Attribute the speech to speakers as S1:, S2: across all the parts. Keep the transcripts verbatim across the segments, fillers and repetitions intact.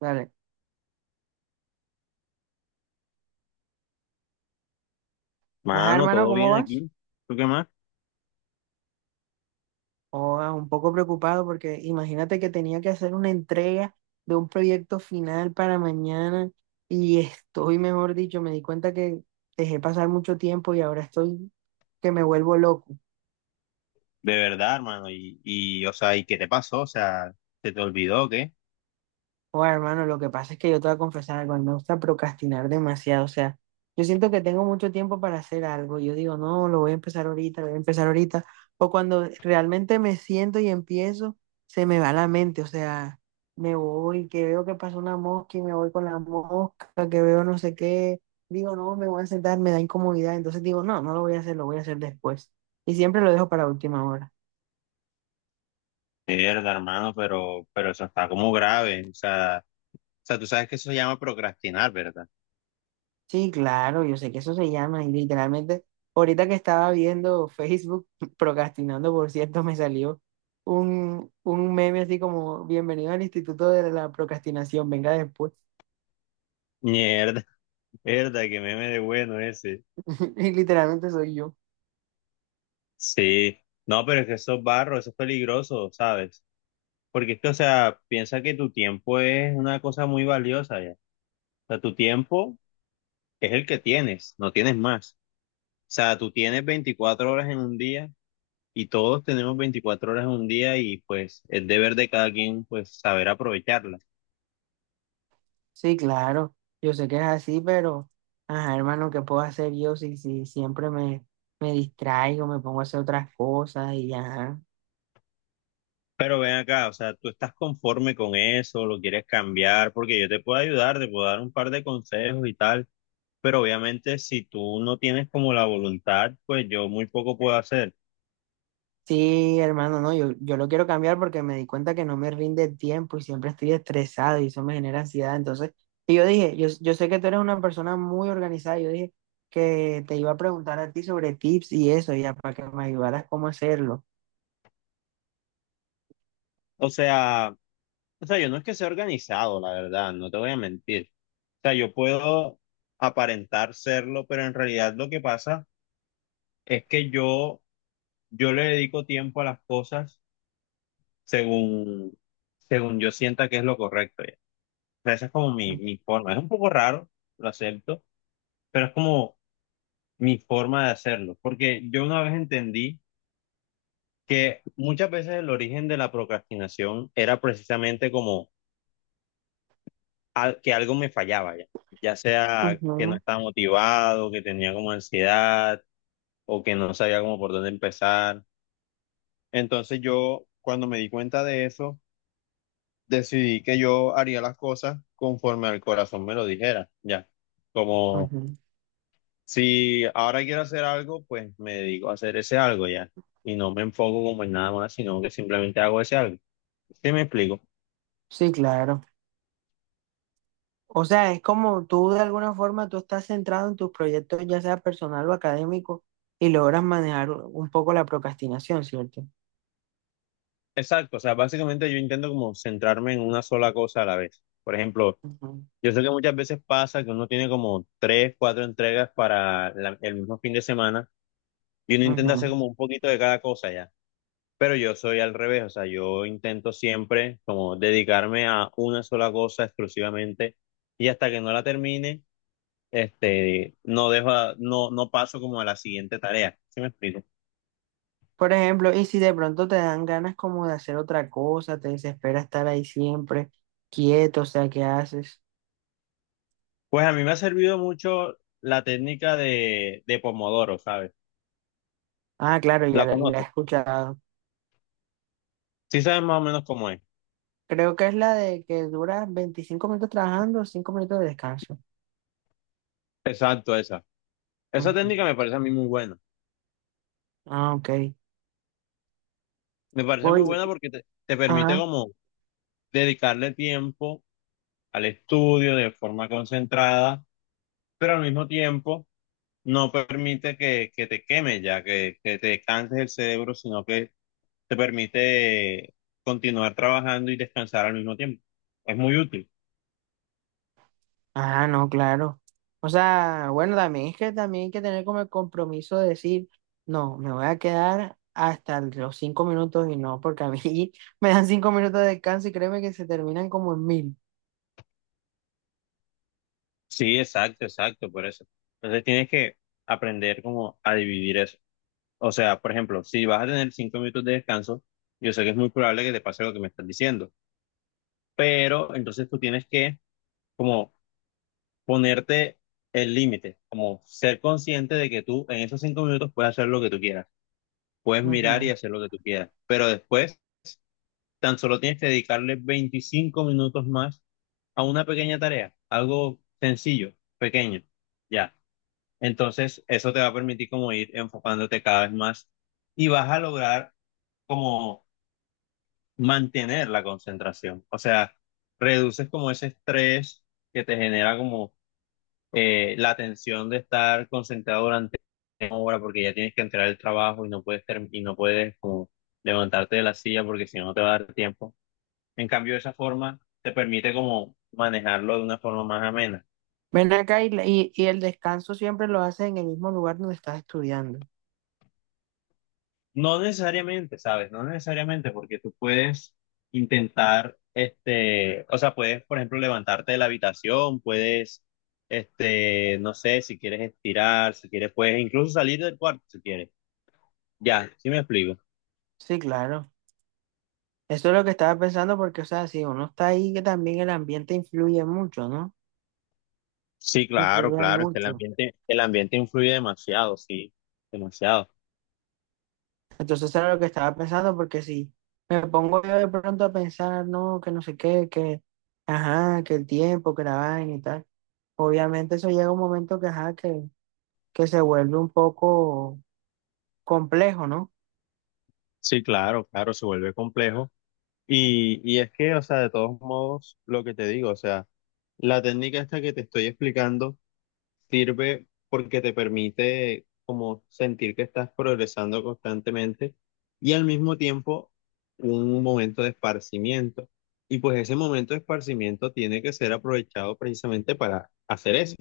S1: Dale. Ajá,
S2: Mano,
S1: hermano,
S2: todo
S1: ¿cómo
S2: bien
S1: vas?
S2: aquí. ¿Tú qué más?
S1: Oh, ah, un poco preocupado porque imagínate que tenía que hacer una entrega de un proyecto final para mañana y estoy, mejor dicho, me di cuenta que dejé pasar mucho tiempo y ahora estoy que me vuelvo loco.
S2: De verdad, hermano. Y, y, o sea, ¿y qué te pasó? O sea, ¿se te olvidó o qué?
S1: Oh, hermano, lo que pasa es que yo te voy a confesar algo, a mí me gusta procrastinar demasiado, o sea, yo siento que tengo mucho tiempo para hacer algo, yo digo, no, lo voy a empezar ahorita, lo voy a empezar ahorita, o cuando realmente me siento y empiezo, se me va la mente, o sea, me voy, que veo que pasa una mosca y me voy con la mosca, que veo no sé qué, digo, no, me voy a sentar, me da incomodidad, entonces digo, no, no lo voy a hacer, lo voy a hacer después, y siempre lo dejo para última hora.
S2: De verdad, hermano, pero, pero eso está como grave. O sea, o sea, tú sabes que eso se llama procrastinar, ¿verdad?
S1: Sí, claro, yo sé que eso se llama y literalmente ahorita que estaba viendo Facebook, procrastinando por cierto, me salió un, un meme así como bienvenido al Instituto de la Procrastinación, venga después.
S2: Mierda, mierda, que meme de bueno ese.
S1: Y literalmente soy yo.
S2: Sí. No, pero es que eso es barro, eso es peligroso, ¿sabes? Porque es que, o sea, piensa que tu tiempo es una cosa muy valiosa ya. O sea, tu tiempo es el que tienes, no tienes más. O sea, tú tienes veinticuatro horas en un día y todos tenemos veinticuatro horas en un día y pues es deber de cada quien pues saber aprovecharlas.
S1: Sí, claro, yo sé que es así, pero ajá, hermano, ¿qué puedo hacer yo si, si siempre me, me distraigo, me pongo a hacer otras cosas y ya?
S2: Pero ven acá, o sea, ¿tú estás conforme con eso? ¿Lo quieres cambiar? Porque yo te puedo ayudar, te puedo dar un par de consejos y tal, pero obviamente si tú no tienes como la voluntad, pues yo muy poco puedo hacer.
S1: Sí, hermano, no, yo, yo lo quiero cambiar porque me di cuenta que no me rinde el tiempo y siempre estoy estresado y eso me genera ansiedad. Entonces, y yo dije, yo, yo sé que tú eres una persona muy organizada, yo dije que te iba a preguntar a ti sobre tips y eso, ya para que me ayudaras cómo hacerlo.
S2: O sea, o sea, yo no es que sea organizado, la verdad, no te voy a mentir. O sea, yo puedo aparentar serlo, pero en realidad lo que pasa es que yo, yo le dedico tiempo a las cosas según, según yo sienta que es lo correcto. Ya. O sea, esa es como mi, mi forma. Es un poco raro, lo acepto, pero es como mi forma de hacerlo. Porque yo una vez entendí que muchas veces el origen de la procrastinación era precisamente como al- que algo me fallaba ya. Ya sea que no
S1: Ujú,
S2: estaba motivado, que tenía como ansiedad o que no sabía como por dónde empezar. Entonces yo, cuando me di cuenta de eso, decidí que yo haría las cosas conforme al corazón me lo dijera, ya. Como
S1: ujú.
S2: si ahora quiero hacer algo, pues me dedico a hacer ese algo ya. Y no me enfoco como en nada más, sino que simplemente hago ese algo. ¿Sí me explico?
S1: Sí, claro. O sea, es como tú de alguna forma, tú estás centrado en tus proyectos, ya sea personal o académico, y logras manejar un poco la procrastinación, ¿cierto?
S2: Exacto, o sea, básicamente yo intento como centrarme en una sola cosa a la vez. Por ejemplo,
S1: Ujú,
S2: yo sé que muchas veces pasa que uno tiene como tres, cuatro entregas para la- el mismo fin de semana y uno intenta hacer
S1: ujú.
S2: como un poquito de cada cosa ya. Pero yo soy al revés, o sea, yo intento siempre como dedicarme a una sola cosa exclusivamente y hasta que no la termine, este, no dejo, a- no, no paso como a la siguiente tarea. ¿Sí me explico?
S1: Por ejemplo, y si de pronto te dan ganas como de hacer otra cosa, te desespera estar ahí siempre quieto, o sea, ¿qué haces?
S2: Pues a mí me ha servido mucho la técnica de, de Pomodoro, ¿sabes?
S1: Ah, claro, ya
S2: La
S1: la, la
S2: conozco.
S1: he escuchado.
S2: Sí sabes más o menos cómo es.
S1: Creo que es la de que dura veinticinco minutos trabajando, cinco minutos de descanso.
S2: Exacto, esa. Esa
S1: Ujú.
S2: técnica me parece a mí muy buena.
S1: Ah, ok.
S2: Me parece muy
S1: Oye,
S2: buena porque te, te permite
S1: ajá.
S2: como dedicarle tiempo al estudio de forma concentrada, pero al mismo tiempo no permite que, que te queme ya, que, que te canses el cerebro, sino que te permite continuar trabajando y descansar al mismo tiempo. Es muy útil.
S1: Ah, no, claro. O sea, bueno, también es que también hay que tener como el compromiso de decir, no, me voy a quedar hasta los cinco minutos y no, porque a mí me dan cinco minutos de descanso y créeme que se terminan como en mil.
S2: Sí, exacto, exacto, por eso. Entonces tienes que aprender como a dividir eso. O sea, por ejemplo, si vas a tener cinco minutos de descanso, yo sé que es muy probable que te pase lo que me estás diciendo, pero entonces tú tienes que como ponerte el límite, como ser consciente de que tú en esos cinco minutos puedes hacer lo que tú quieras. Puedes mirar y
S1: Ujú.
S2: hacer lo que tú quieras, pero después tan solo tienes que dedicarle veinticinco minutos más a una pequeña tarea, algo sencillo, pequeño, ya. Entonces, eso te va a permitir como ir enfocándote cada vez más y vas a lograr como mantener la concentración, o sea, reduces como ese estrés que te genera como eh, la atención de estar concentrado durante una hora porque ya tienes que entrar al trabajo y no puedes term- y no puedes como levantarte de la silla porque si no no te va a dar tiempo. En cambio, de esa forma te permite como manejarlo de una forma más amena.
S1: Ven acá y, la- y, y el descanso siempre lo haces en el mismo lugar donde estás estudiando.
S2: No necesariamente, ¿sabes? No necesariamente porque tú puedes intentar, este, o sea, puedes, por ejemplo, levantarte de la habitación, puedes, este, no sé, si quieres estirar, si quieres, puedes incluso salir del cuarto si quieres. Ya, sí me explico.
S1: Sí, claro. Eso es lo que estaba pensando porque, o sea, si uno está ahí, que también el ambiente influye mucho, ¿no?
S2: Sí, claro,
S1: Influye
S2: claro, es que el
S1: mucho.
S2: ambiente, el ambiente influye demasiado, sí, demasiado.
S1: Entonces, eso era lo que estaba pensando porque si me pongo yo de pronto a pensar, no, que no sé qué, que, ajá, que el tiempo, que la vaina y tal, obviamente eso llega un momento que, ajá, que, que se vuelve un poco complejo, ¿no?
S2: Sí, claro, claro, se vuelve complejo. Y, y es que, o sea, de todos modos, lo que te digo, o sea, la técnica esta que te estoy explicando. Sirve porque te permite como sentir que estás progresando constantemente y al mismo tiempo un momento de esparcimiento. Y pues ese momento de esparcimiento tiene que ser aprovechado precisamente para hacer eso,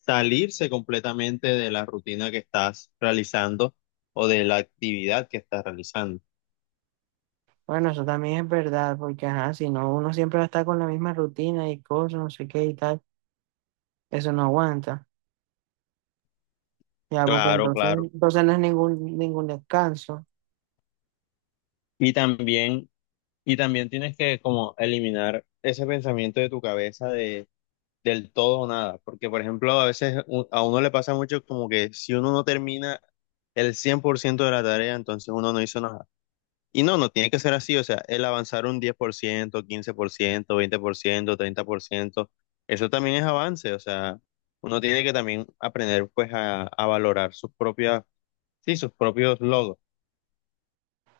S2: salirse completamente de la rutina que estás realizando o de la actividad que estás realizando.
S1: Bueno, eso también es verdad, porque ajá, si no, uno siempre va a estar con la misma rutina y cosas, no sé qué y tal, eso no aguanta, ya, porque
S2: Claro,
S1: entonces,
S2: claro.
S1: entonces no es ningún, ningún descanso.
S2: Y también, y también tienes que como eliminar ese pensamiento de tu cabeza de del todo o nada, porque por ejemplo a veces u- a uno le pasa mucho como que si uno no termina el cien por ciento de la tarea, entonces uno no hizo nada. Y no, no tiene que ser así, o sea, el avanzar un diez por por por ciento, ciento quince, veinte por ciento, treinta por ciento, eso también es avance, o sea, uno tiene que también aprender pues a, a valorar sus propias, sí, sus propios logros.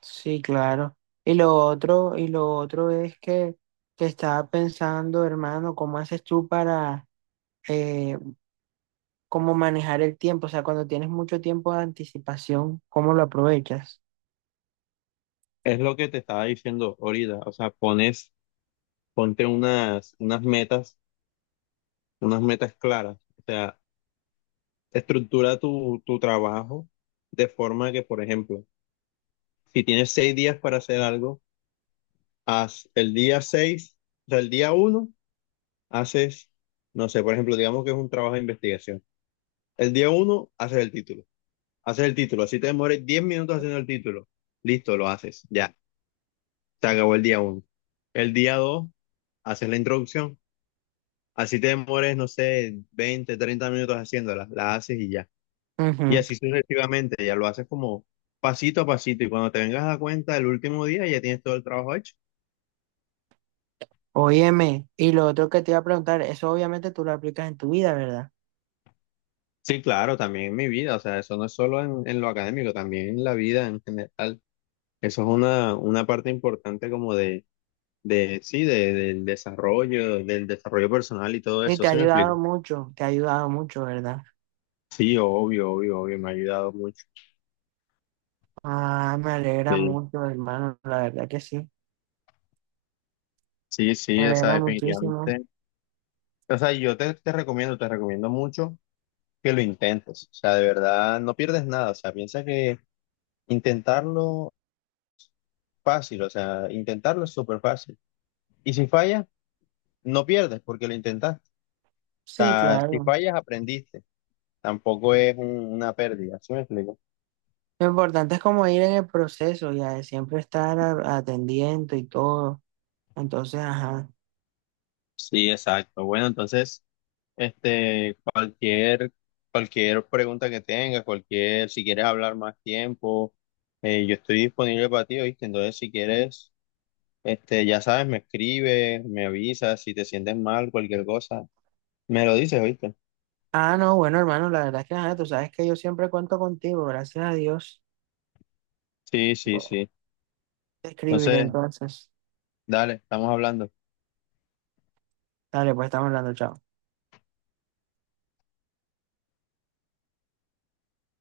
S1: Sí, claro. Y lo otro, y lo otro es que, que estaba pensando, hermano, ¿cómo haces tú para eh, cómo manejar el tiempo? O sea, cuando tienes mucho tiempo de anticipación, ¿cómo lo aprovechas?
S2: Es lo que te estaba diciendo ahorita, o sea, pones, ponte unas, unas metas, unas metas claras. O sea, estructura tu, tu trabajo de forma que, por ejemplo, si tienes seis días para hacer algo, haz el día seis, o sea, el día uno, haces, no sé, por ejemplo, digamos que es un trabajo de investigación. El día uno, haces el título. Haces el título. Así te demores diez minutos haciendo el título. Listo, lo haces. Ya, se acabó el día uno. El día dos, haces la introducción. Así te demores, no sé, veinte, treinta minutos haciéndola. La haces y ya. Y
S1: Ujú.
S2: así sucesivamente, ya lo haces como pasito a pasito y cuando te vengas a dar cuenta el último día ya tienes todo el trabajo hecho.
S1: Óyeme, y lo otro que te iba a preguntar, eso obviamente tú lo aplicas en tu vida, ¿verdad?
S2: Sí, claro, también en mi vida, o sea, eso no es solo en, en lo académico, también en la vida en general. Eso es una, una parte importante como de, de sí, de- del desarrollo, del desarrollo, personal y todo
S1: Y
S2: eso,
S1: te ha
S2: ¿sí me explico?
S1: ayudado mucho, te ha ayudado mucho, ¿verdad?
S2: Sí, obvio, obvio, obvio, me ha ayudado mucho.
S1: Ah, me alegra
S2: Sí,
S1: mucho, hermano, la verdad que sí,
S2: sí, sí,
S1: me
S2: o sea,
S1: alegra muchísimo.
S2: definitivamente. O sea, yo te, te recomiendo, te recomiendo mucho que lo intentes, o sea, de verdad, no pierdes nada, o sea, piensa que intentarlo fácil, o sea, intentarlo es súper fácil. Y si fallas, no pierdes porque lo intentaste. O
S1: Sí,
S2: sea, si
S1: claro.
S2: fallas, aprendiste. Tampoco es un- una pérdida, ¿sí me explico?
S1: Lo importante es como ir en el proceso, ya de siempre estar a- atendiendo y todo. Entonces, ajá.
S2: Sí, exacto. Bueno, entonces, este, cualquier, cualquier pregunta que tengas, cualquier, si quieres hablar más tiempo, eh, yo estoy disponible para ti, ¿oíste? Entonces, si quieres, este, ya sabes, me escribes, me avisas, si te sientes mal, cualquier cosa, me lo dices, ¿oíste?
S1: Ah, no, bueno, hermano, la verdad es que, ajá, tú sabes que yo siempre cuento contigo, gracias a Dios.
S2: Sí,
S1: Te
S2: sí, sí.
S1: escribiré
S2: Entonces,
S1: entonces.
S2: dale, estamos hablando.
S1: Dale, pues estamos hablando, chao.